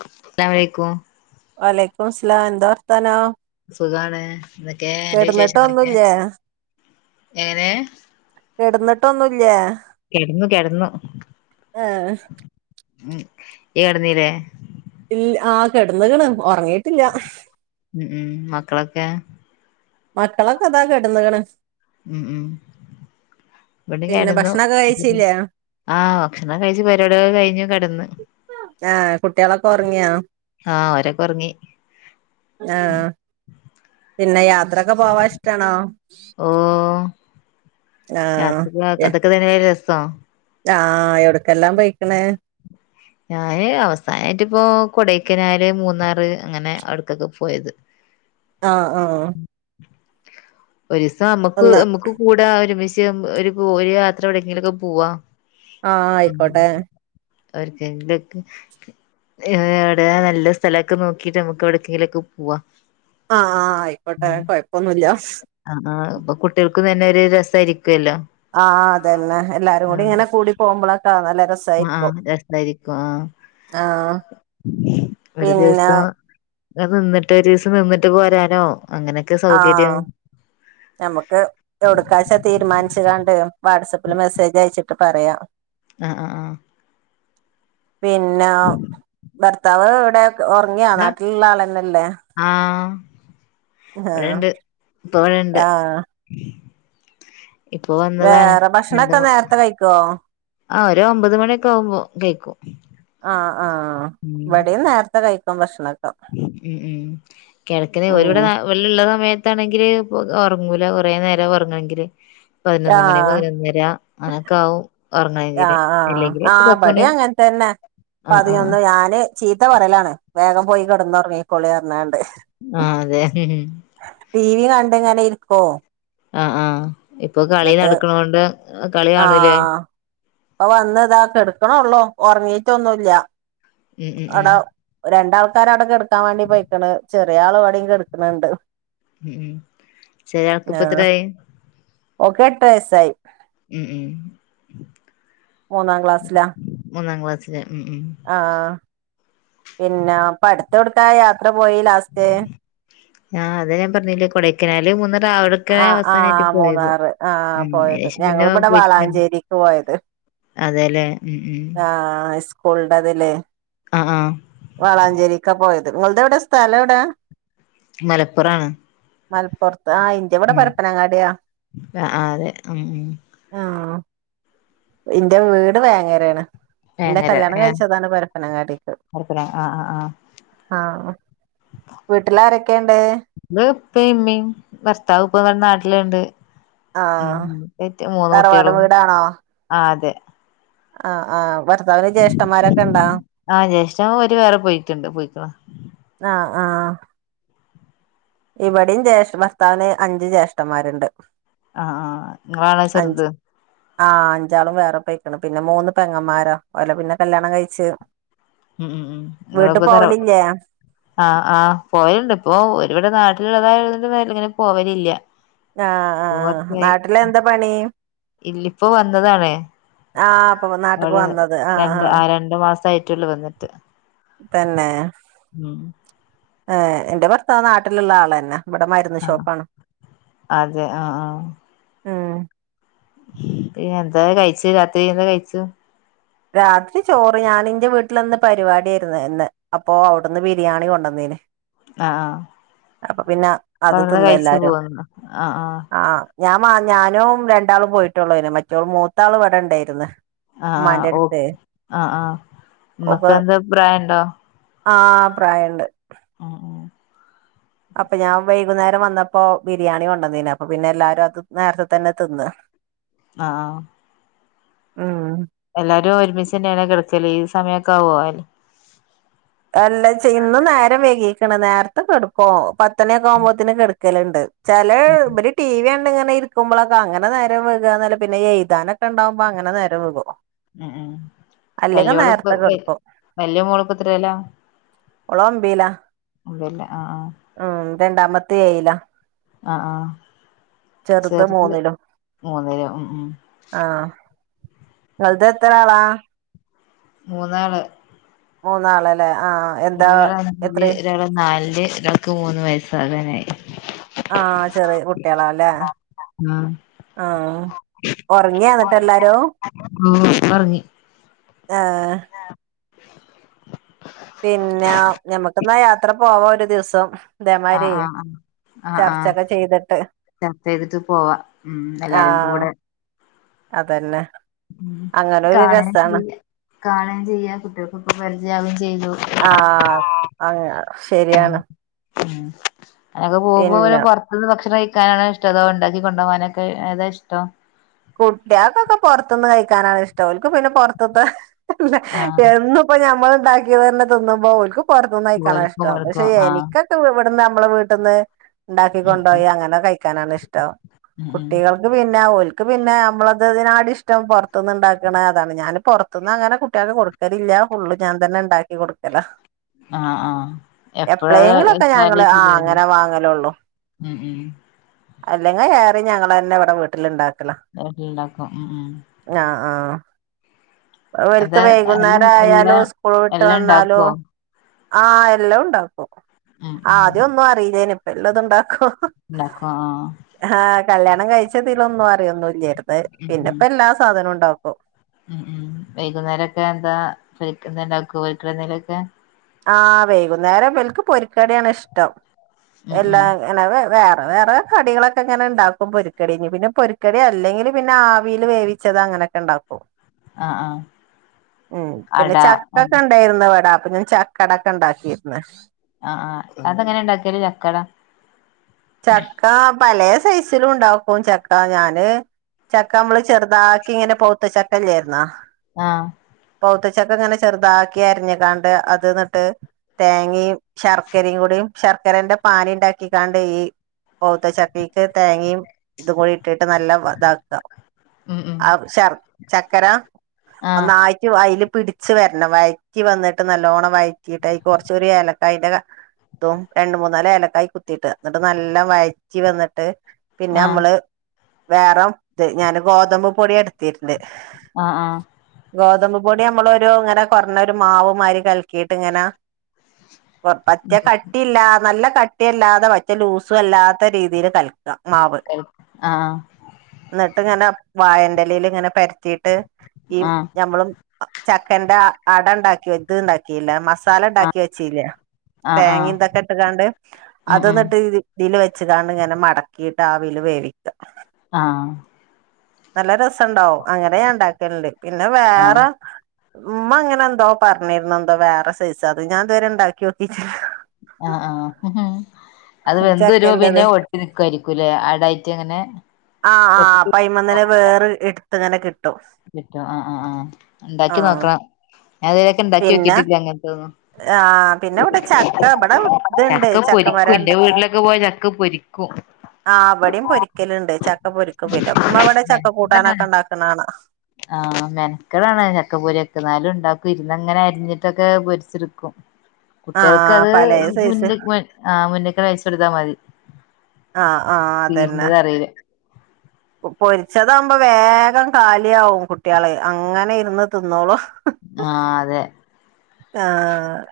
അസ്സലാമു അലൈകും വ അലൈക്കും മുസ്സലാം എന്താ വർത്താനം സുഖാണ് എന്തോക്കെ അന്റെ വിശേഷങ്ങളൊക്കെ കെടന്നിട്ടൊന്നുല്ലേ എങ്ങനെ കിടന്നിട്ടൊന്നുമില്ലെ കെടന്നു കെടന്നു ആഹ ഉം ഇയ്യ് കിടന്നില്ലേ ഇല്ല ആ കിടന്നക്കണ്ണ് ഉറങ്ങിട്ടില്ല ഉം ഉം മക്കളൊക്കെ മക്കളൊക്കെ അതാ കെടന്ന്കണ് ഉം ഉം ഇവിടെ പിന്നെ കിടന്നു ഭക്ഷണൊക്കെ കഴിച്ചില്ലേ ആ ഭക്ഷണം കഴിച്ചു പരിവാടി കഴിഞ്ഞു കിടന്ന് ആഹ കുട്ടികളൊക്കെ ഉറങ്ങിയോ ആഹ് ഓരൊക്കെ ഒറങ്ങി ആഹ പിന്നെ യാ യാത്രൊക്കെ പോവാ ഇഷ്ടാണോ ആഹ് യാത്ര എ അതൊക്കെ തന്നെ യല്ലേ രസം ആഹ് എവിടക്കെല്ലാം പോയിക്കണ് ഞാന് അവസാനമായിട്ട് ഇപ്പോ കൊടൈക്കനാല് മൂന്നാറ് അങ്ങനെ അവിടുക്കൊക്കെ പോയത് ആഹ ആഹ ഒരു ദിവസം നമുക്ക് നമുക്ക് കൂടാ ഒരുമിച്ചു ഒരു ഒരു യാത്ര എവിടെങ്കിലൊക്കെ പോവാ ആഹ ആയിക്കോട്ടെ അവർക്ക് ഇന്ത്ക്ക് ഏഹ് എവിടെയാ നല്ല സ്ഥലവൊക്കെ നോക്കിട്ട് നമ്മുക്ക് എവിടെക്കെങ്കിലൊക്കെ പോവാ ആഹ ആ് ആയിക്കോട്ടെ ഉം കുഴപ്പൊന്നുല്ല ആ ഇപ്പൊ കുട്ടികൾക്കും തന്നെ ഒരു രസായിരിക്കും ആഹ് അതന്നെ എല്ലാരും കൂടി ഇങ്ങനെ കൂടി പോകുമ്പോളൊക്കെ നല്ല രസ ആഹ ആഹ് രസായിരിക്കും ആഹ ആഹ് ഒരു പിന്നെ ദിവസം നിന്നിട്ട് ഒരു ദിവസം നിന്നിട്ട് പോരാനോ അങ്ങനെയൊക്കെ സൗകര്യം ആഹ നമുക്ക് ഒടുക്കാശ തീരുമാനിച്ചിടണ്ട് വാട്സപ്പിൽ മെസ്സേജ് അയച്ചിട്ട് പറയാം ആഹ ആഹ ആഹ പിന്നെ ഭർത്താവ് ഇവിടെ ഉറങ്ങിയാ എന്താ നാട്ടിലുള്ള ആളന്നെല്ലേ ആ ഇവിടെണ്ട് ഇപ്പൊ ഇവിടെ ഇണ്ട് ആഹ് ഇപ്പൊ വന്നതാണ് വേറെ എ ഭക്ഷണൊക്കെ നേരത്തെ കഴിക്കോ ആ ഒരു ഒമ്പത് മണിയൊക്കെ ആവുമ്പോ കേൾക്കും ആഹ ആഹ് ഇവിടെയും നേരത്തെ കഴിക്കും ഭക്ഷണം ഉം ഉം കിഴക്കന് ഒരുവിടെ ഉം ആ വെള്ളിയള്ള സമയത്ത് താണെങ്കില് ഇ ഉറങ്ങൂല കുറേ നേരം ഉറങ്ങണെങ്കില് പതിനൊന്ന് മണി ആഹ് പതിനൊന്നര അങ്ങനൊക്കെ ആാവും ആ ആഹ് ആ പടി അങ്ങനെത്തന്നെ ആഹ് ആഹ് പതിൊന്ന്ു ഞാന് ചീത്ത പറയലാണ് വേഗം പോയി കിടന്നു ഉറങ്ങിക്കോളി ഇറഞ്ഞാണ്ട് ആഹ് അതെ ടി വി കണ്ടിങ്ങനെ ഇരിക്കോ ആഹ ആഹ് ഇപ്പൊ കളി നടക്കണ കൊണ്ട് ആഹ അപ്പൊ വന്ന്താ കടക്കണേള്ളു ഉറങ്ങീട്ടൊന്നുമല്ല ഉം ഉം ഉം അടാ രണ്ടാമ [unintelligible] കടക്കാ വേണ്ടി പോയിക്കണ് ചെറിയൾ ഇവിടെയുക്കടക്കണുണ്ട് ഉം ഉം ചെറിയാൾക്ക് ഇപ്പ ആഹ എത്രായി ഓക്ക് എട്ട വയസായി ഉം ഉം മൂന്നാം ക്ലാസ്സിലാ മൂന്നാം ക്ലാസിില് ആഹ പിന്നെ പടുത്ത എവുടുക്കായി ആ അതെ ഞാൻ പറഞ്ഞില്ലേ കൊടെക്കനാല് മൂന്ന് അവെടെക്കെ ആഹ് അവസാനായ്ട്ട് ആഹ് പോയെത്. മൂന്നാറ് ആഹ് ഉം പോയത് ഏശം പിന്നെ ഞങ്ങളിവിടെ പോയിട്ടില്ലെന് വളാഞ്ചേരിക്ക് പോയത് അതെലെ ഉം ഉം സ്കൂൾന്റെതിലേ ആഹ് ആഹ് വളാഞ്ചേരിക്ക പോയെത്. നിങ്ങൾതെവ്ടെ സ്ഥലവ്ടെ? മലപ്പുറാണ് മൽപ്പൊർത്ത് ആ ഇന്റവ്ടെ ഉം പരപ്പനാങ്ങാട്യാ ആഹ് ആഹ് അതെ ഉം ഉം ആഹ് ഇന്റെ വീട് വേങ്ങേരേണ്. ന്റെ വേങ്ങര കല്യാണം ഏഹ് കഴിച്ചതാണ് പരപ്പനങ്ങാടീക്ക് മലപ്പുറം ആഹ് ആഹ് ആഹ് ആ വീട്ടിലാരെക്കെണ്ട് ഇപ്പയേം ഇമ്മീം ഭർത്താവ് ഇപ്പവ നാട്ടില്ണ്ട്. ഉം ആഹ് [unintelligible] മൂന്ന് തറവാട് കുട്ട്യളും വീടാണോ ആതെ. ആഹ് ആഹ് വർ ർത്താവിന് ജ്യേഷ്ഠന്മാരൊക്കെണ്ടോ ആഹ് ജ്യേഷ്ഠൻ ഓര് വേറെ പോയിട്ടുണ്ട് പോയിക്കണ് ആ ആഹ് ഇവെടെയും ജ്യേഷ ഭർത്താവിന് അഞ്ച് ജ്യേഷ്ഠന്മാര്ണ്ട്. ആഹ് ആ നിങ്ങളാണോ ചെർത്? ആ അഞ്ചാളും വേറെ പേയ്ക്കെണ് പിന്നെ മൂന്ന് പെങ്ങമാരാ ഓലെപിന്നെ കല്യാണംകഴിച്ച് മം മം ഇങ്ങള്പ്പതറവ ആ ആ പോയൽണ്ട്പ്പ ഓര് വടെ നാ ത്തുള്ളതായിയുള്ളവെരിങ്ങനെ പോവലില്ല. ആ ആ ആ നാട്ടിലെന്താ പണി? ഇല്ലിപ്പോ വന്നതാണേ ആഹ് ഇപ്പൊ [unintelligible] നാട്ട്ക്ക് ആഹ് വന്നത് ആഹ് ആഹ് രണ്ട് മാ മസായിട്ടൊള്ളു വന്നിട്ട് തന്നെ ഉം ഏ എന്റെ ഭർത്താവ് നാട്ടില്ള്ളയാളെന്നെ ഇവെട ആഹ് മരുന്ന്ഷോപ്പാണ് അതെ ആഹ് ആഹ് എന്താ കഴിച്ച് രാത്രി എന്തകഴ്ച്ചു രാത്രി ചോറ് ഞാനിന്റെ വീട്ടിലിന്ന് പരിപാടിയാരുന്നുന്ന് അപ്പോ അവെട്ന്ന് ബിരിയാണി കൊണ്ടുന്നീനി ആഹ് ആഹ് അപ്പ പിന്നെ അത് അവിടുന്ന് കഴിച്ചു തിന്നെല്ലാരും പോന്നു ആഹ് ആഹ് ഞാൻ മാ ഞാനും രണ്ടാളും പോയിട്ടൊള്ളാരുന്നു മറ്റോള് മൂത്താള് ഇവിടണ്ടേര്ന്ന് ആ ഓ ആ ആ ഉമ്മകെന്തേ പ്രായണ്ടോ ആ പ്രായണ്ട്. ആ ആ അപ്പ ഞാൻ വൈകുന്നേരം വന്നപ്പോ ബിരിയാണി കൊണ്ടന്നീനി അപ്പ പിന്നെ എല്ലാരും അത് നേരത്തെത്തന്നെ തിന്ന്. ആഹ് ഉം എല്ലാരും ഒരുമിച്ചെന്നെയാണോ കെടക്കല്? ഈ സമയയൊക്കാ വോ? അല്ലച്ചാ ഇന്ന് നേരം വൈകീക്ക്ണ്നേർത്തെ കെട്ക്കോ? പത്തണ്യാക്കാവുമ്പത്തേന് കെട ക്കല്ണ്ട് ചെലേ ഉം ബല് ടിവി ആണ് ഇങ്ങനെങ്ങനെയിരിക്ക്മ്പളക്കെ അങ്ങനെ നേരം വെകാന്നല്ലതെ പിന്നെ എഴ്താനെക്കെണ്ടാവുംമ്പോ അങ്ങെനെ നേരംവെകും. നെ ഏ വല്ലോള്പ്പ ഏയ് കെടുക്കും വല്യ മോള്പ്പത്തിര എല്ല ഓള് ഒമ്പീലാ ഉള്ളില് ആ ആ രണ്ടാമെത്തെ ഏയില ആ ആ ചെറ്ത് മൂന്നിലും മൂന്നിലും ഉ ഉം ങ്ങൾതെത്രളാളാ? മൂന്നാള് മൂന്നാളലെ? ഒരാളഞ്ചില് ഒരാള് നാലില് ഒരാക്ക് മൂന്ന് വയസ്സാകാനായി. ആ ചെറിയ കുട്ടിളാല്ലേ ആഹ് ആ.... ഉറങ്ങിയാന്ന്ട്ടെല്ലാരും ഓ ഒറങ്ങി ഏഹ് പിന്നെ ദിവസംതേമാരി ആഹ ആഹ [unintelligible] ചെയ്തിട്ട് പോവാ ഉം എല്ലാരും ആഹ് കൂടെ അതന്നെ ഉം അങ്ങനെ ഒരു രസാണ് കാണെചെയ്യ കാണും ചെയ്യാ... കുട്ട്യാൾക്കിപ്പോപരിചയാവും ചെയ്യാ.. ആ.. അങ് ഉം ശര്യാണ്. ഉം അനക്ക് പോവുമ്പോെന് പൊറത്ന്ന് ഭക്ഷണം ക്കാനാണോ ഇഷ്ടോ? അതോണ്ടാക്കി കൊണ്ടാവാനാ ഇഷ്ടം? കുട്ട്യാൾക്കൊക്കേ പൊറത്ന്ന് കഴിക്കാനാണിഷ്ടം ഓൽക്ക്‌ പിന്നെ പൊറത്ത്തെ അല്ല [unintelligible] ആഹ് എന്നൂപ്പൊ ഞമ്മള്ണ്ടാക്കീതന്നെ തിന്നുമ്പോ ഓൽക്ക്‌ പൊ പൊറത് ന്ന് കയ്ക്കാനാ ഓര്ക്കും ഇഷ്ടം പക്ഷെ ഇവർക്കും ആഹ് എനിക്കിപൊ ഇവിടുന്നു നമ്മള് വീട്ട്ന്ന് ണ്ടാക്കി ഉം ഉം കൊണ്ടോയി അങ്ങനെ കഴിക്കാനാണിഷ്ടം ഉം ഉം കുട്ടികൾക്ക് പിന്നെ ഓ ക്ക്‌ പിന്നെ മ്മളത്തതിനാട്ടിഷ്ടം പൊറത് ന്ന് ണ്ടാക്ക്‌ണതാണ് ഞാന് പുറത്ത്ന്ന് അങ്ങനെ കുട്യാൾക് കൊട്ക്കലില്ലാ.... അ ഫുള്ള് ഞാൻ തന്നെ ഉണ്ടാക്കി കൊടുക്കല ആഹ് ആഹ് എപ്പഴും അത് എപ്പോളേങ്കിലോക്കെ ഞങ്ങള് ആ... അങ്ങനെ വാങ്ങലൊള്ളു. ഉംമ്... അല്ലെങ്കി ഏറെം ഞങ്ങളെന്നെവ് ടെ വീട്ടില്ണ്ടാക്കല് വീട്ടിലുണ്ടാക്കും ഉം ഉം [unintelligible] ആ അ. അത് അവ്ര്ക്ക് എല്ലാം എല്ലാ വൈകുന്നേരായാലും സ്കൂള് വിട്ട് എല്ലാം വന്നാലും ഉണ്ടാക്കുവോ ആ... എല്ലവ്ണ്ടാക്കും ഉം ഉം ആദ്യം ഒന്നറിയിലേന്ന് ഇപ്പെല്ലത്ണ്ടാക്കും. ണ്ടാക്കും ആ... കല്യാണം കഴിച്ചതിലൊന്നും അറിയൊന്നില്ലാർന്നു ഉം ഉം പിന്നെപ്പെല്ലാ സാധനോം ഉണ്ടാക്കും. ഉം. ഉം. വൈകുന്നേരക്കെ ന്താ? [unintelligible] വീട്ടിലെന്തെലൊക്കെ? ആ. വൈകുന്നേരംബൽക്ക് പൊരിക്കഡ്യാണ്ഷ്ടം ഉം ഉം എല്ലാം ങ്ങനെ വേ വേറെ കടികളൊക്കെ ഇങ്ങനണ്ടാക്കും പൊരിക്കടീഞ് പിന്നെ പൊരുക്കടി അല്ലെങ്കിപിന്നെ ആവീല് വേവിച്ചതഅങ്ങന ങ്ങനെ ണ്ടാക്കും ആഹ് ആഹ് മ്മ് പിന്നെ അട ആഹ് ചക്കക്കേണ്ടർന്ന് ഇവടെ അപ്പൊ ഞാൻ ചക്കടൊക്കെ ഇണ്ടാകീന്ന്. അ അ അതെങ്ങനെണ്ടാക്കല് ചക്കട. സൈസിലുണ്ടാക്കും ചക്ക ഞാന്. ചക്കമ്മള് ചെറുതാക്കിങ്ങനെ പൊവ്ത്തചക്കല്ല്യേ ആയിരുന്ന ആ. പവ്ത്തചക്കങ്ങനെ ചെറുതാക്ക്യരിഞ്ക്കാണ്ട് അത് ട്ട് തേങേമ് ശർക്കരയും കൂടി ശർക്കരന്റെ പാനിണ്ടാക്കികാണ്ട് ഈ പൗത്തചക്കീക്ക് തേങ്ങയും ഇതുംകൂടിട്ട് ട്ട് നല്ലതാക്കാ. ഉം ഉം അവ് ശർ ചക്കര ആഹ് ഒന്നായിട്ട്വ് അയ്ല് പിടിച്ച് വരണം വയറ്റി വന്നിട്ട് നല്ലോണം വയറ്റീട്ടയ്ക്ക്‌ കുറച്ചൊരുഏലക്കായിന്റെ ത്തും രണ്ട്മൂന്നാല് ഏലക്കായി കുത്തിയിട്ട് ന്നിട്ട് നല്ലം വഴറ്റിവന്നിട്ട് ആഹ് പിന്നമ്മള് വേറെ ഇത് ഞാന് ഗോതമ്പ് പൊടിയാ ഇട്ത്തീന്നെ അ ആ. ഗോതമ്പ് പൊടിഅമ്മളൊരു ഇങ്ങനെ കൊറഞ്ഞോരു മാവ്മാരി കൽക്കീട്ട്ങ്ങനെ പൊർ പറ്റ ഉം കട്ട്യല്ലാ നല്ല കട്ട്യല്ലാതെ പറ്റ ലൂസുവല്ലാത്തരീതില് കല ക്കാ മാവ് ആഹ് ന്നിട്ട്ങ്ങനെ വായെന്റെലേല്ങ്ങനെ പെ ത്തീട്ട് ഈ ആഹ് ഞമ്മള് ചക്കന്റെ അടണ്ടാക്കി ഇത്ണ്ടാക്കിയിലേ മ ആഹ് മസാലണ്ടാക്കി വെച്ചീലേ ആഹ് ആഹ് തേങേമ് തൊക്കെട്ട്ങ്ങാണ്ട് ഉം അത് ഉം ന്ന്ട്ട് ഇ ഇതില് വെ ച്ച്കാണ്ട്ങ്ങനെ മടക്കീട്ട് ആവില് വേവിക്ക. ആ. നല്ല രസണ്ടാവും അങ്ങനെഞാന്ണ്ടാക്കല്ണ്ട് പിന്നെ വേറെ ആഹ് ഉമ്മങ്ങനെന്തോ പറഞ്ഞിരുന്നു ന്തോ വേറെ സേയ്സത് ഞാൻതുവരെ ണ്ടാക്കി നോക്കിട്ടില്ല. അ ആ. ഹും ഹു അത് വെന്ത് വരുമ്പോ ചക്കന്റത് പിന്നെ ഒട്ടി നക്കുായിരിക്കുംല്ലേ അടായിട്ട അങ്ങനെ. ആ് ആ ഒട്ടി പൈമന്നിനെ വേറ് എടുത്ത്ങ്ങനെ കി റ്റോ ആ ആ് ആ് ഉണ്ടാക്കി ആഹ് നോക്കണം ഞാ അതിലൊക്കെ ഉണ്ടാക്കി നോക്കിട്ടില്ല അങ്ങനത്തെന്നും. ആഹ പിന്നെ ഇവിടെ ചക്ക ഇവിടെ ഇതുണ്ട് ചക്ക മര പൊരിക്കും എന്റെ ഉണ്ട്. വീട്ടിലൊക്കെ പോയ ചക്ക പൊരിക്കും ആ അവിടെയും പൊരിക്കലുണ്ട് ചക്ക പൊരിക്കും പിന്നെ ഉമ്മ ഇവിടെ ചക്ക കൂട്ടാനൊക്കെ ഉണ്ടാക്കണ കാണാം. ആഹ മെനകേടാണ് ചക്ക പൊരിക്കുന്നാലും ഉണ്ടാക്കും ഇരുന്ന് അങ്ങനെ അരിഞ്ഞിട്ടൊക്കെ പൊരിച്ചടുക്കും. കുട്ടികൾക്ക് ആഹ് അത് പലേ സൈസ് മുന്ന ആ മുന്നേക്ക വെച്ച് കൊടുത്താ മതി. ആഹ് ആഹ അതന്നെ തീരുന്നത് അറിയില്ല പൊരി ചതകുമ്പോ വേഗം കാലിയ ആാവും കുട്ടികള്അങ്ങനെ ഇരുന്ന് തിന്നോളു. ഹ ആഹ് അതെ ആ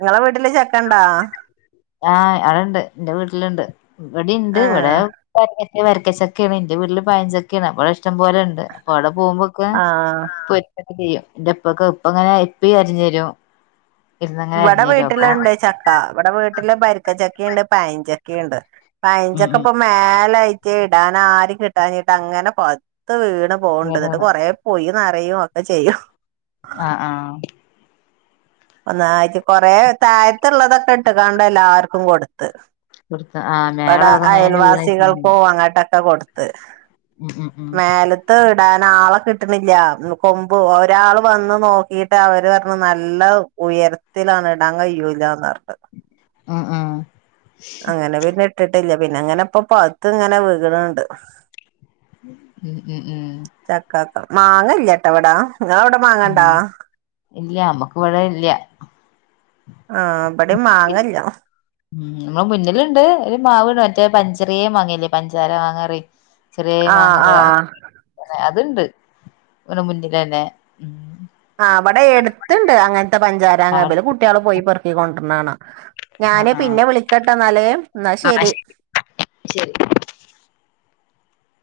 നിങ്ങളെ വി [inaudible] ആഹ് അടെണ്ട് എൻ്റെ വീട്ടിലുണ്ട്. ഇവിടെ ഉണ്ട് ആഹ് ഇവിടെ വര വരക്കച്ചൊക്കെയാണ് ഇന്റെ വീട്ടില് പായഞ്ചൊക്കെയാണ് അവിടെ ഇ ഷ്ടം പോലെ ഉണ്ട് അപ്പൊ അവിടെ പോകുമ്പോക്കെ ആഹ് ആ പൊരി ചെയ്യും എന്റെപ്പൊക്കെ ഇപ്പ അങ്ങനെ [unintelligible] ഇവിടെ വീട്ടിലുണ്ട് ച ക്ക ഇവിടെ വീട്ടില് പരിക്കച്ചക്കയുണ്ട് പൈഞ്ചക്കുണ്ട് ഉം പയഞ്ചക്ക ഉം ഇപ്പൊ മേലാ [unintelligible] ഇടൻ ആരും കിട്ടാട്ട് അങ്ങനെ പത്ത് വീണ് പോകണ്ടിട്ട് എന്നിട്ട് കൊറ പോയി നേര പറയുവ ഒക്കെ ചെയ്യും. ആഹ് ആഹ. [unintelligible] കൊറെ താഴത്തുള്ളതൊക്കെ ഇട്ട് കാണ്ട എല്ലാർക്കും കൊടുത്ത്. കൊടുത്ത് ആ ഇവിടെ മേലള്ളതൊക്കെ ഇങ്ങനെ അയൽവാസികൾ വീണേക്കില്ലേ പോ അങ്ങ കൊടുത്ത്. ഉം ഉം ഉം [unintelligible] ഇടൻ ആളെ കിട്ടണില്ല കൊമ്പ് ഒരാൾ വന്ന് നോക്കിട്ട് അവര് പറഞ്ഞു നല്ല ഉയരത്തിലാണ് ഇടാൻ കഴിയൂല്ലന്ന് പറഞ്ഞത് ആഹ ആഹ അങ്ങനെ പിന്നെ ഇട്ടിട്ടില്ല പിന്നെ അങ്ങനെ ഇപ്പൊ പത്ത് ഇങ്ങനെ വീകണണ്ട് ഉം ഉം ഉം മാങ്ങല്ലട്ടോവിടാനിങ്ങ അവിടെ മാങ്ങണ്ടാ ഇല്ല നമ്മക്ക് ഇവിടെ ഇല്ല ആഹ ഉ നമ്മള് മുന്നിലുണ്ട് ഒരു മാവണ്ട് മറ്റേ പഞ്ച ചെറിയ വാങ്ങിയല്ലേ പഞ്ചാര വാങ്ങാറ ചെറിയ ആ ആ മാങ്ങാ അതുണ്ട് ഇങ്ങനെ മുന്നിലന്നെ ആ അവിടെ എടുത്തുണ്ട് അങ്ങനത്തെ പഞ്ചാര ആ കബില് കുട്ടികളെ പോയി പൊറുക്കിക്കൊണ്ടിരുനാന ഞാന് ആ പിന്നെ വിളിക്കട്ടെ നാലം എന്നാ ശരി ശരി